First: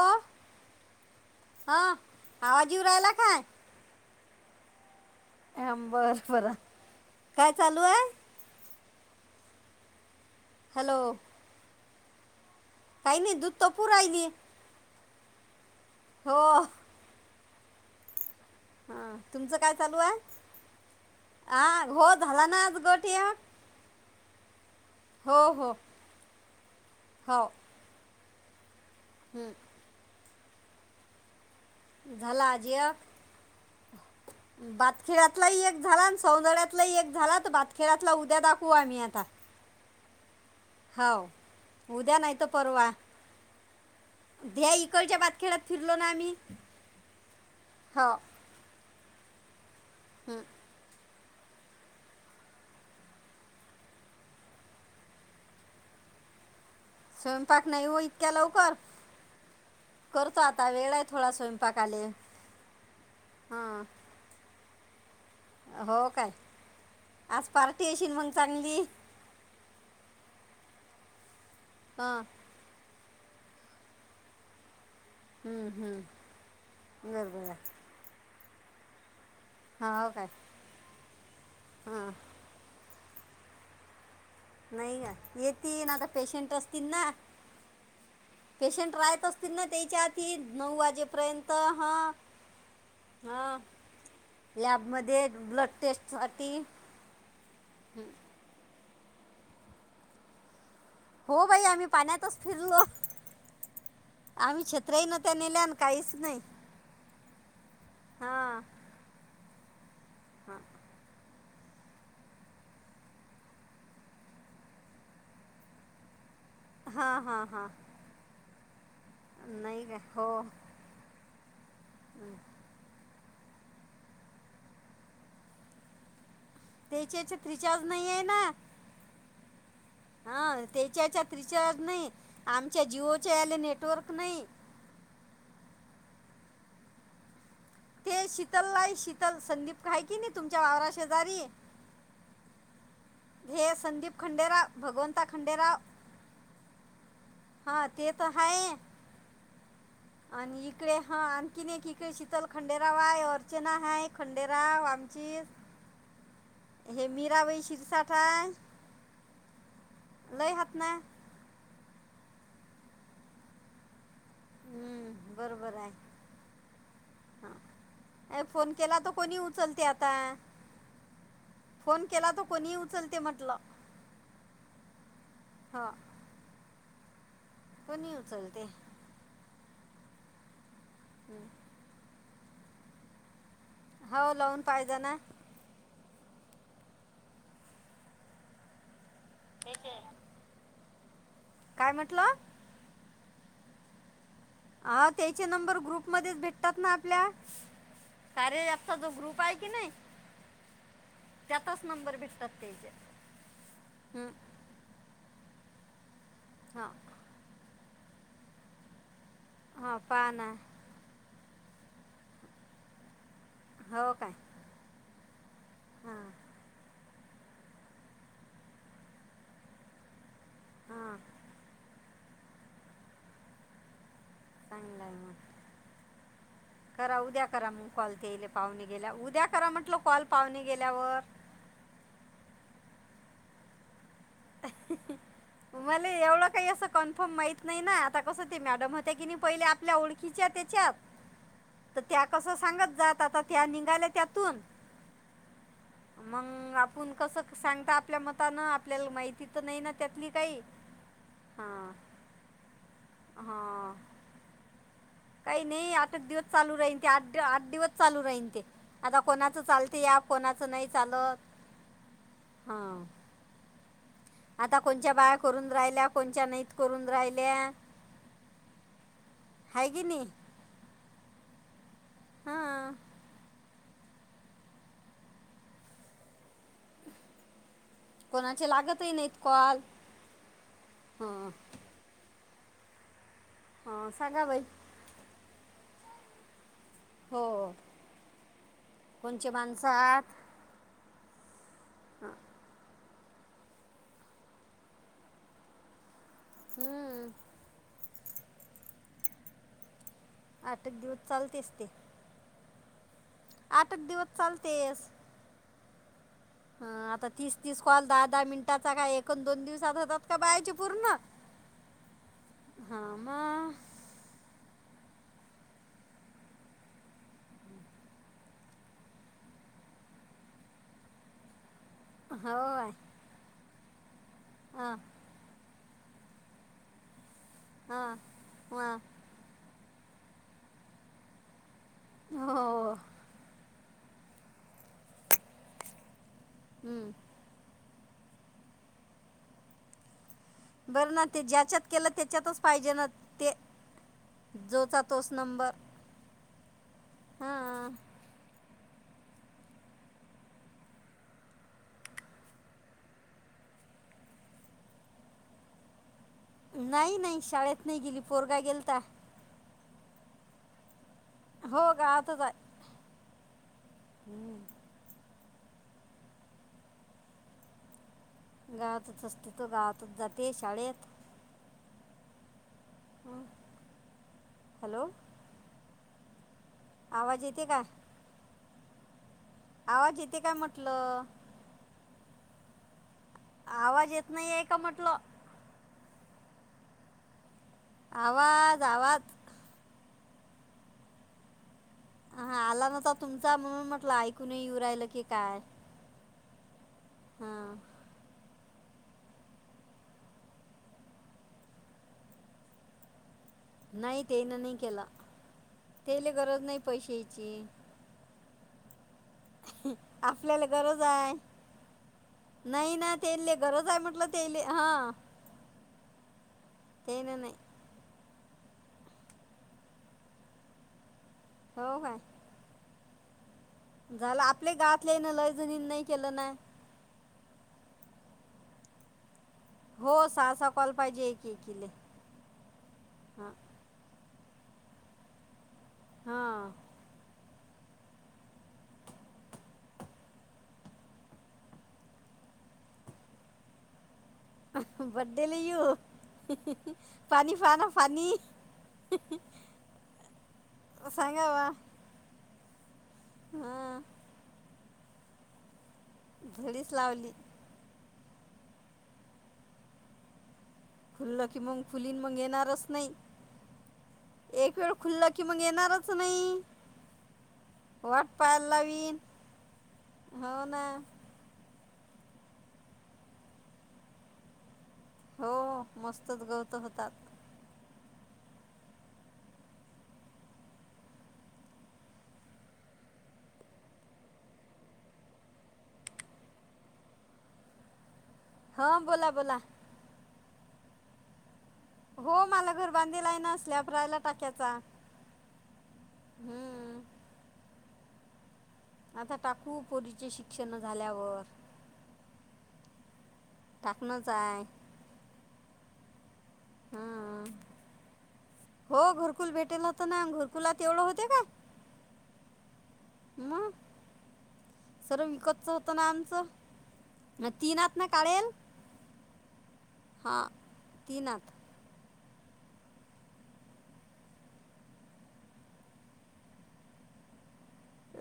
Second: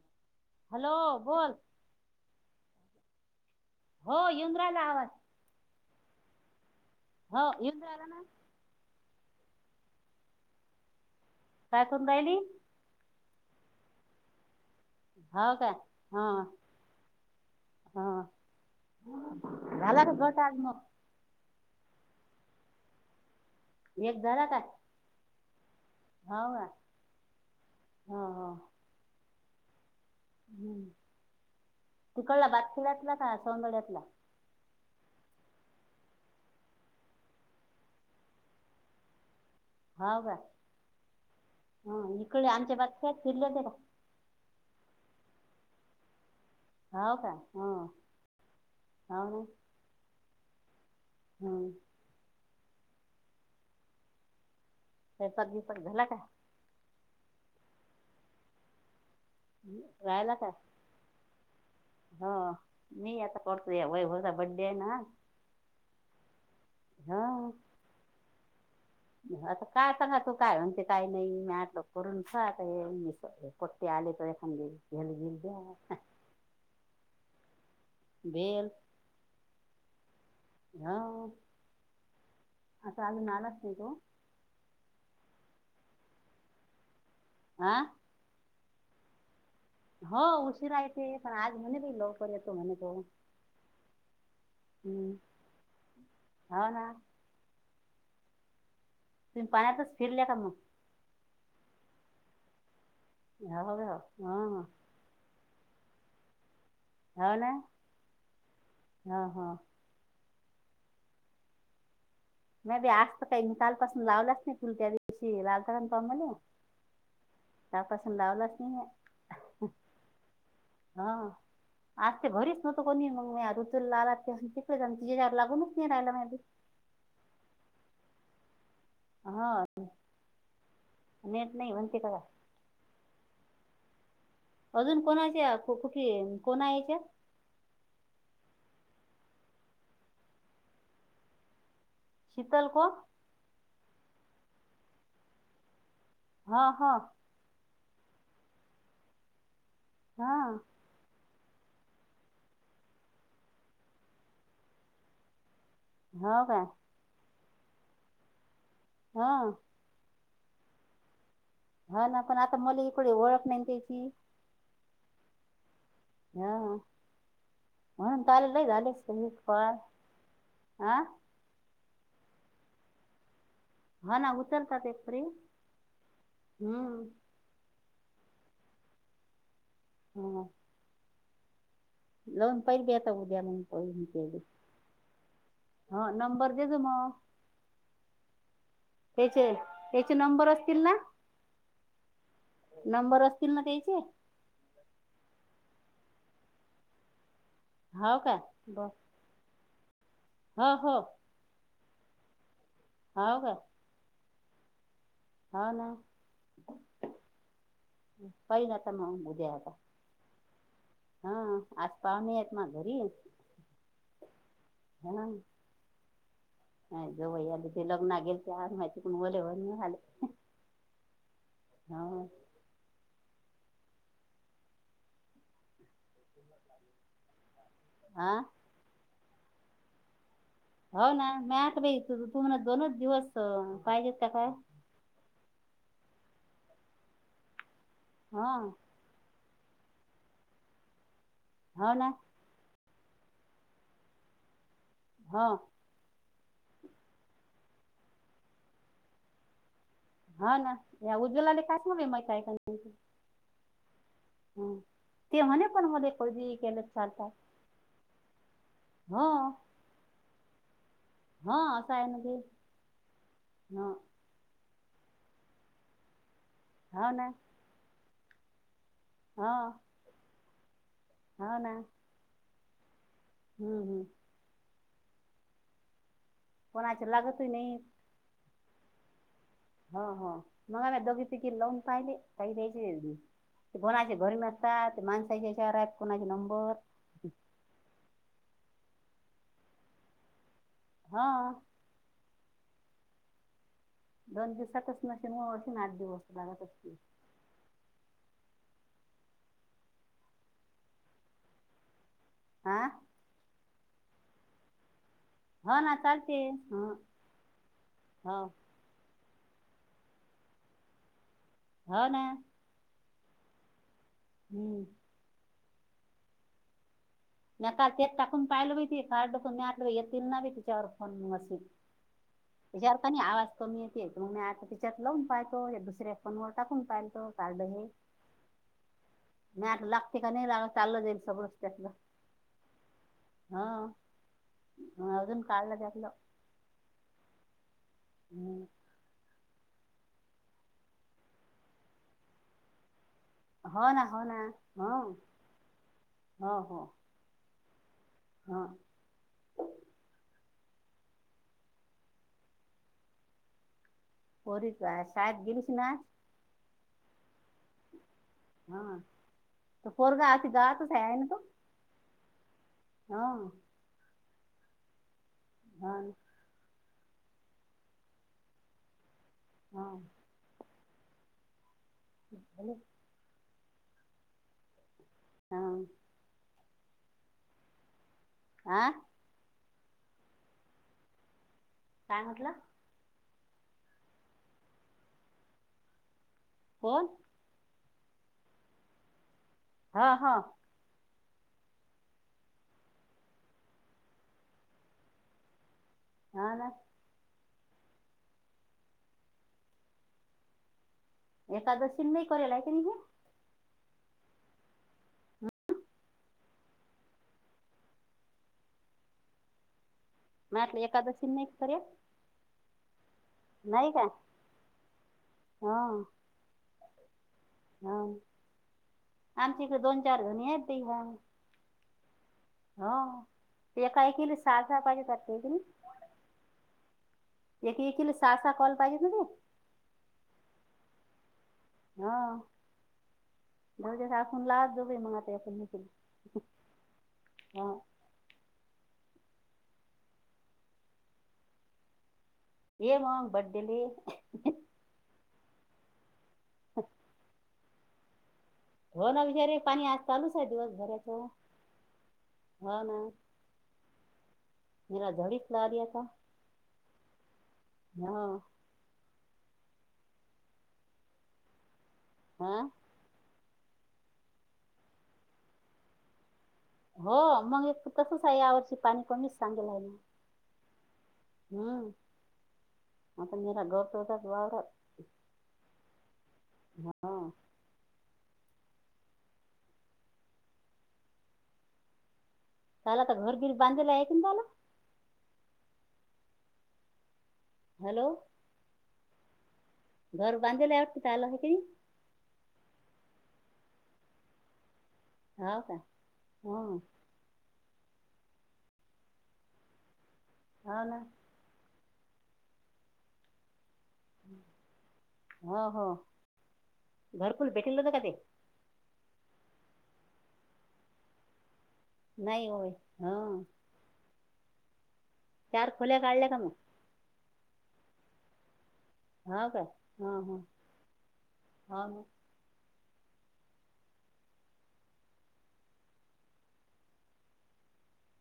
हो हॅलो बोल. हा. आवाजीव राहिला काय? हो युन राहिला आवाज. ह बर बरं. हो काय युन चालू आहे राहिला ना. हॅलो. काय करून राहिली? काही नाही दूध तापु रायली. हो का हां. हां. हां झाला का घट आज मग? ह घो झाला ना आज गोट ह्यो. एक झाला का? हो हो. हाव का? हो हम्. हम्म झाला तिकडला आज बातखिड्यातला का सोनगड्यातला? बातखेऱ्यातलाही एक झाला आणि सौंदर्यातलाही एक झाला तर बातखेऱ्यातला उद्या दाखवू आम्ही आता. हो का हो ह उद्या नाही इकडे आमच्या बातखिल्यात फिरल्या [unintelligible] ह्या इकडच्या बातखेळ्यात फिरलो ना आम्ही. होव का हो आणि. हम्म. हम्. [unintelligible] स्वयंपाक नाही हो इतक्या लवकर राहिला करतो का आता वेळ आहे थोडा स्वयं- - हो मी आता हां पडतोया वैभवचा बड्डे हाय ना [unintelligible] हो काय आज हा पार्टी अशील मग चांगली. आता काय सांगा तू काय म्हणते काय नाही मी आठ लोक हां करून खात. [unintelligible] पुढचे आले तर थांबले. हम्म हम्म बरबर. वेल हा हो काय. ह [unintelligible] हां आता अजून आलाच नाही तो, नाही का येतील ना आता पेशंट असतील ना. आ, पेशंट राहतच. न त्याच्या हो आती नऊ उशिरा येते पण वाजेपर्यंत आज म्हणे बाई हा लवकर येतो म्हणे तो हा. हम्म लॅबमध्ये ब्लड टेस्ट साठी. हो ना तुम्ही पायच फिरल्या का मग. हो बाई आम्ही पाण्यातच फिरलो. या या हा हा, ट्रेन त्या नेल्यान काहीच नाही. हाव ना हा हा, हा, नाही बी आज तर काही निकालपासून लावलाच नाही फुल त्या दिवशी लालता त मला. हा हा हा, त्या पासून लावलंच नाही म्या. नाही का हो. हा आज ते घरी. तो कोणी [unintelligible] मग म हू लालािक त लागूनच नाही राहिला. त्याच्याच्यात्रिचार्ज नाही आहे ना. हा हा त्याच्याच्या नेट रिचार्ज म्हणते का नाही. काय आमच्या जिओच्या याले नेटवर्क नाही. अजून कोणाच्या कु कुठे कोणा याच्या. ते शीतल लाई शीतल संदीप काय कि नाही तुमच्या वावरा शेजारी. शीतल को''--'' हे संदीप खंडेराव भगवंता खंडेराव. हा हा, हा ते तर हाय हा आणि ईक ''--'' इकडे हा आणखिने एक इकडे शितल खंडेराव आय अर्चना हाय खंडेराव आमची. हाव काय. हे मीरा बाई शीरसाठा हाय. हा, लय हात ना. हा ना पण आता मला इकडे ओळख नाही त्याची. हम्म बरोबर आहे. हा, हा म्हणून ए, आलेला फोन झाले केला तर कोणी पळा उचलते आता हं. फोन केला त कोणी उचलते म्हटलं. हा ना उतलतात एक फरी हा हम्म. कोणी उचलते. ह ह, हम्म. हो लावून पाहिजे ना [unintelligible] हा नंबर देत मग. ह्याचे याचे नंबर असतील ना. काय म्हटला? नंबर असतील ना त्याचे. आव त्याचे नंबर ग्रुप मध्येच भेटतात ना, आपल्या. हो का कार्या एपचा जो ग्रुप आहे की नाही. ह हो. त्यातच नंबर भेटतात त्यायचे. हाव का? ह्म्म हा ना हा. पाहिन आता म उद्या आता. हा पाहाव ना हा आज पावने आहेत म घरी हो काय हां. हां काय गं बाई आज ते लग्ना गेलते आज माहिती पण वले व आले [unintelligible] हा. हो चांगलंय मग, करा उद्या करा मग कॉल ते हा येई पावणे गेल्यावर, उद्या करा म्हटलं कॉल. पावणे गेल्या हो ना मी आता बाई तुमला दोनच दिवस पाहिजेत का काय मले एवढं काही असं कन्फर्म माहित नाही ना, आता कसं हा ते मॅडम ह ते किनी पहिले आपल्या ओळखीचे आहे त्याच्यात हो तर ना त्या असं सांगत जात, आता त्या निंघाल्या त्यातून. हा. मंग आपुण कस सांगता आपल्या मतानं आपल्याला माहिती तर नाही ना त्यातली. हा काही ना या उज्वलाले काय [unintelligible] हा. हम्म. काही नही. आठंआठ दिवस चालू राहीन ते, चालतात आठ आठ दिवस चालू राहीन ते. आता हो कोणाचं चालते या कोणाचं नही चालत. हो असं आहे ते हा. ना आता कोणच्या बाया करून राहिल्या, कोणच्या नाहीत करून हो ना राहिल्या. हा. हाय की नी. हो ना. हा. हम्म हम्म. कोणाचे लागतही नाहीत. कोणाचं लागतही नाहीत. कॉल हं-हं, मघा ना दोघी, हां तीघीना लावुन पाहिले काही द्यायचे [unintelligible] ते हां कोणाचे घरी सांगा बाई नसतात. ते माणसाचे हेच्यावर आहेत कुणाचे नंबर. हो कोणचे माणसं हात हा. हा. दोन दिवसातच नशेन म मशीन आठ दिवस लागत असतील हं, आठ एक दिवस चालतेस ते. हां? आठच दिवस चालतेस- हो ना चालते. हो हं. आता तीस तीस कॉल दहा हो दहा मिनिटाचा काय एक अन दोन दिवसात होतात का बायाचे पूर्ण? हा ना. हा. म. हम्म. म्या काल तेच टाकून पाहिलं बाई ते कार्ड टाकून. [unintelligible] वाटलं येतील माझं तिच्यावर फोन मॅसेज. हो आहे याच्यावर कनी आवाज कमी येतोय. तर मग मी आता हा तिच्यात लावून पाहतो दुसऱ्या- फोनवर टाकून पाहिलतो कार्ड हे. हा हा [unintelligible] लागत का नाही? लाग चाललं जाईल सगळंच त्यातलं. हो. हा. म अजून काढल त्यातलं. हम्म. हम्. बरं ना ते ज्याच्यात केलं त्याच्यातच पाहिजे ना? ते होना. होना. हो. जोचा तोच नंबर हो. हो. हा. हां. पोरी तुझ्या शाळेत गेलीस ना? नाही नाही. शाळेत नाही गेली. पोरगा हा गेलता. पोरगा अती गावातच आहेय ना तो? हो गावातच आहे. हां. हम्म. हा न. गावातच असतो तो. हो गावातच जातो शाळेत. झालं. हॅलो. हा. आवाज येते का? आं? आवाज येते काय म्हटलं. काय म्हटल? आवाज येत नाहिए का म्हटलं. कोण? आवाज. आवाज. हा. हा. हा. आला नव्हता तुमचा. म्हणून म्हटलं ऐकू नाई येऊ राहिलं की काय. हा ना. हा. एकादशी नाही करेल आहे का तिन? नाही तेन नाही केला. त्याले गरज नाही पैशाची. हं. आपल्याला म्हटलं गरज एकादशी हाय. नाही करेल नाही ना तेले गरज आहे म्हटलं तेले. हा. हां. तेन नाही. हाव. आमच्या इथ दोन चार जणीयेत ते घ्याव. हो काय? हो. एका एकी झालं सहा आपल्या सहा पाहिजे गावातले ना करता लय येतेनी. जणीनं नाही केलं ना एक एकील सहा कॉल पाहिजे ना ते? हो सहा सहा कॉल पाहिजे. एकीले हो. हां जाऊदेस आपण लावत जाऊ म बाई एकामेकीला. हा. येमांग बडेले. बडेला येऊ? पाणी पाना पाणी. हो ना बिचारे पाणी आज चालूच आहे दिवस भरा्याच. हो ना. ह. मेरा डी खलाारया त [unintelligible] धडीच लावली. ह. खुल्लं की मग खुलीन मग हा येणारच नाही. एक वेळ खुल्लं की मग येणारच नाही. हो मग एकत तसच हाय. या वर्ष पाणी कमीच सांगेल हाय ना. हाव ना. आता मरा गौत होतात वावरात. हो मस्तच गवत होतात. हो त्याला आता घरबिर बांधलेलं आहे की त्याला. हॅलो. हा बोला बोला. घर बांधाल आहे वाटत आलं [unintelligible] हो मला घरबांधीलायना. सल्याप रायला टाक्याचा. हा का? ह. हम्म आता टाकू पोरीचे शिक्षण हो ना झाल्यावर. टाकनच हाय. हो हो हं. घरकुल भेटल होत का ते? हो घरकुल भेटेल होत ना. घरकुला तेवढं होते का? नाही होय. ह. मग सर्व विकतच चार होतं खोल्या ना काढल्या का आमचं. मग म्या तीनात ना काढेल. हा काय? ह ह. हां तीनात हा मग.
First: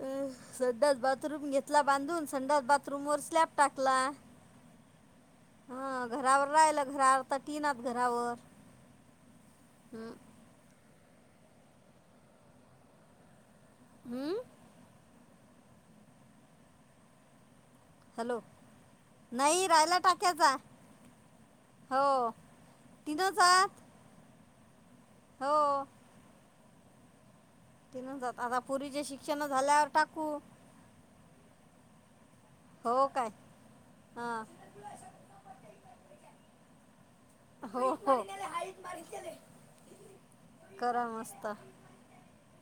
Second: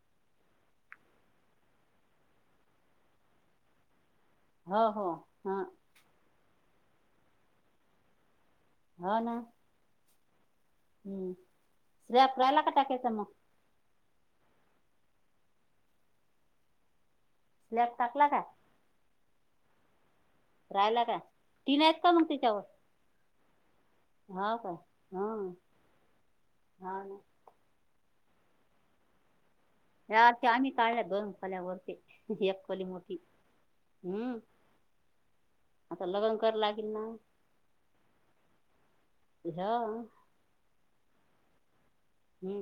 अ संडासबाथरूम घेतला बांधून. संडासबाथरूम वर स्लॅप टाकला. हो हो. ह. हा घरावर राहिला. घरावर तर तीनात घरावर. हाव ना. हम्म. हम्म स्लॅप रायला का टाकायचं म? हम्म. स्लॅप टाकला का हॅलो. नाही राहाला टाकायचा. राहिला का तीन आहेत का मग हो. तीनच अहात. हाव का? ह हो. हा ना ति नाही जात आता पोरीची शिक्षण झाल्यावर टाकू या त्या आम्ही काढल्या दोन खोल्यावरती एख पहीली हो मोठी काय हू हां आता लगन कर लागील ना हो हो, ह्या करा मस्त. हू,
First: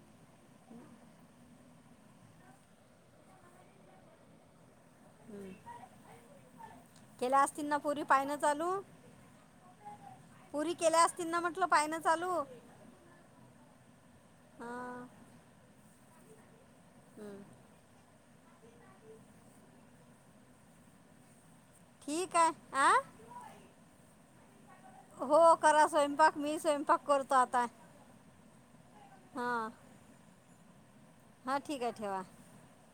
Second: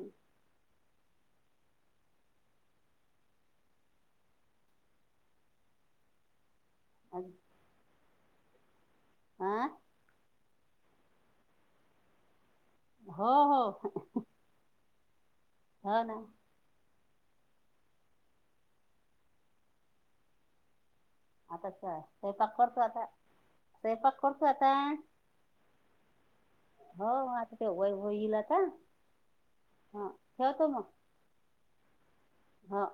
हुं अ केल आसतीन ना पोरी पाहयन चालू? आं पुरी केल्या आसतीन ना म्हटलं पाहयन चालू? हो हो, हां हो ना. हं. आता ठीक स्वयपाक आहे करतो आ आता स्वयपाक करतो आता. हो करा स्वयंपाक मी स्वयं हो आता ते व्हय व्हय येईल आता हा ठेवतो मग. हा ठीक आहे ठेवा. हं.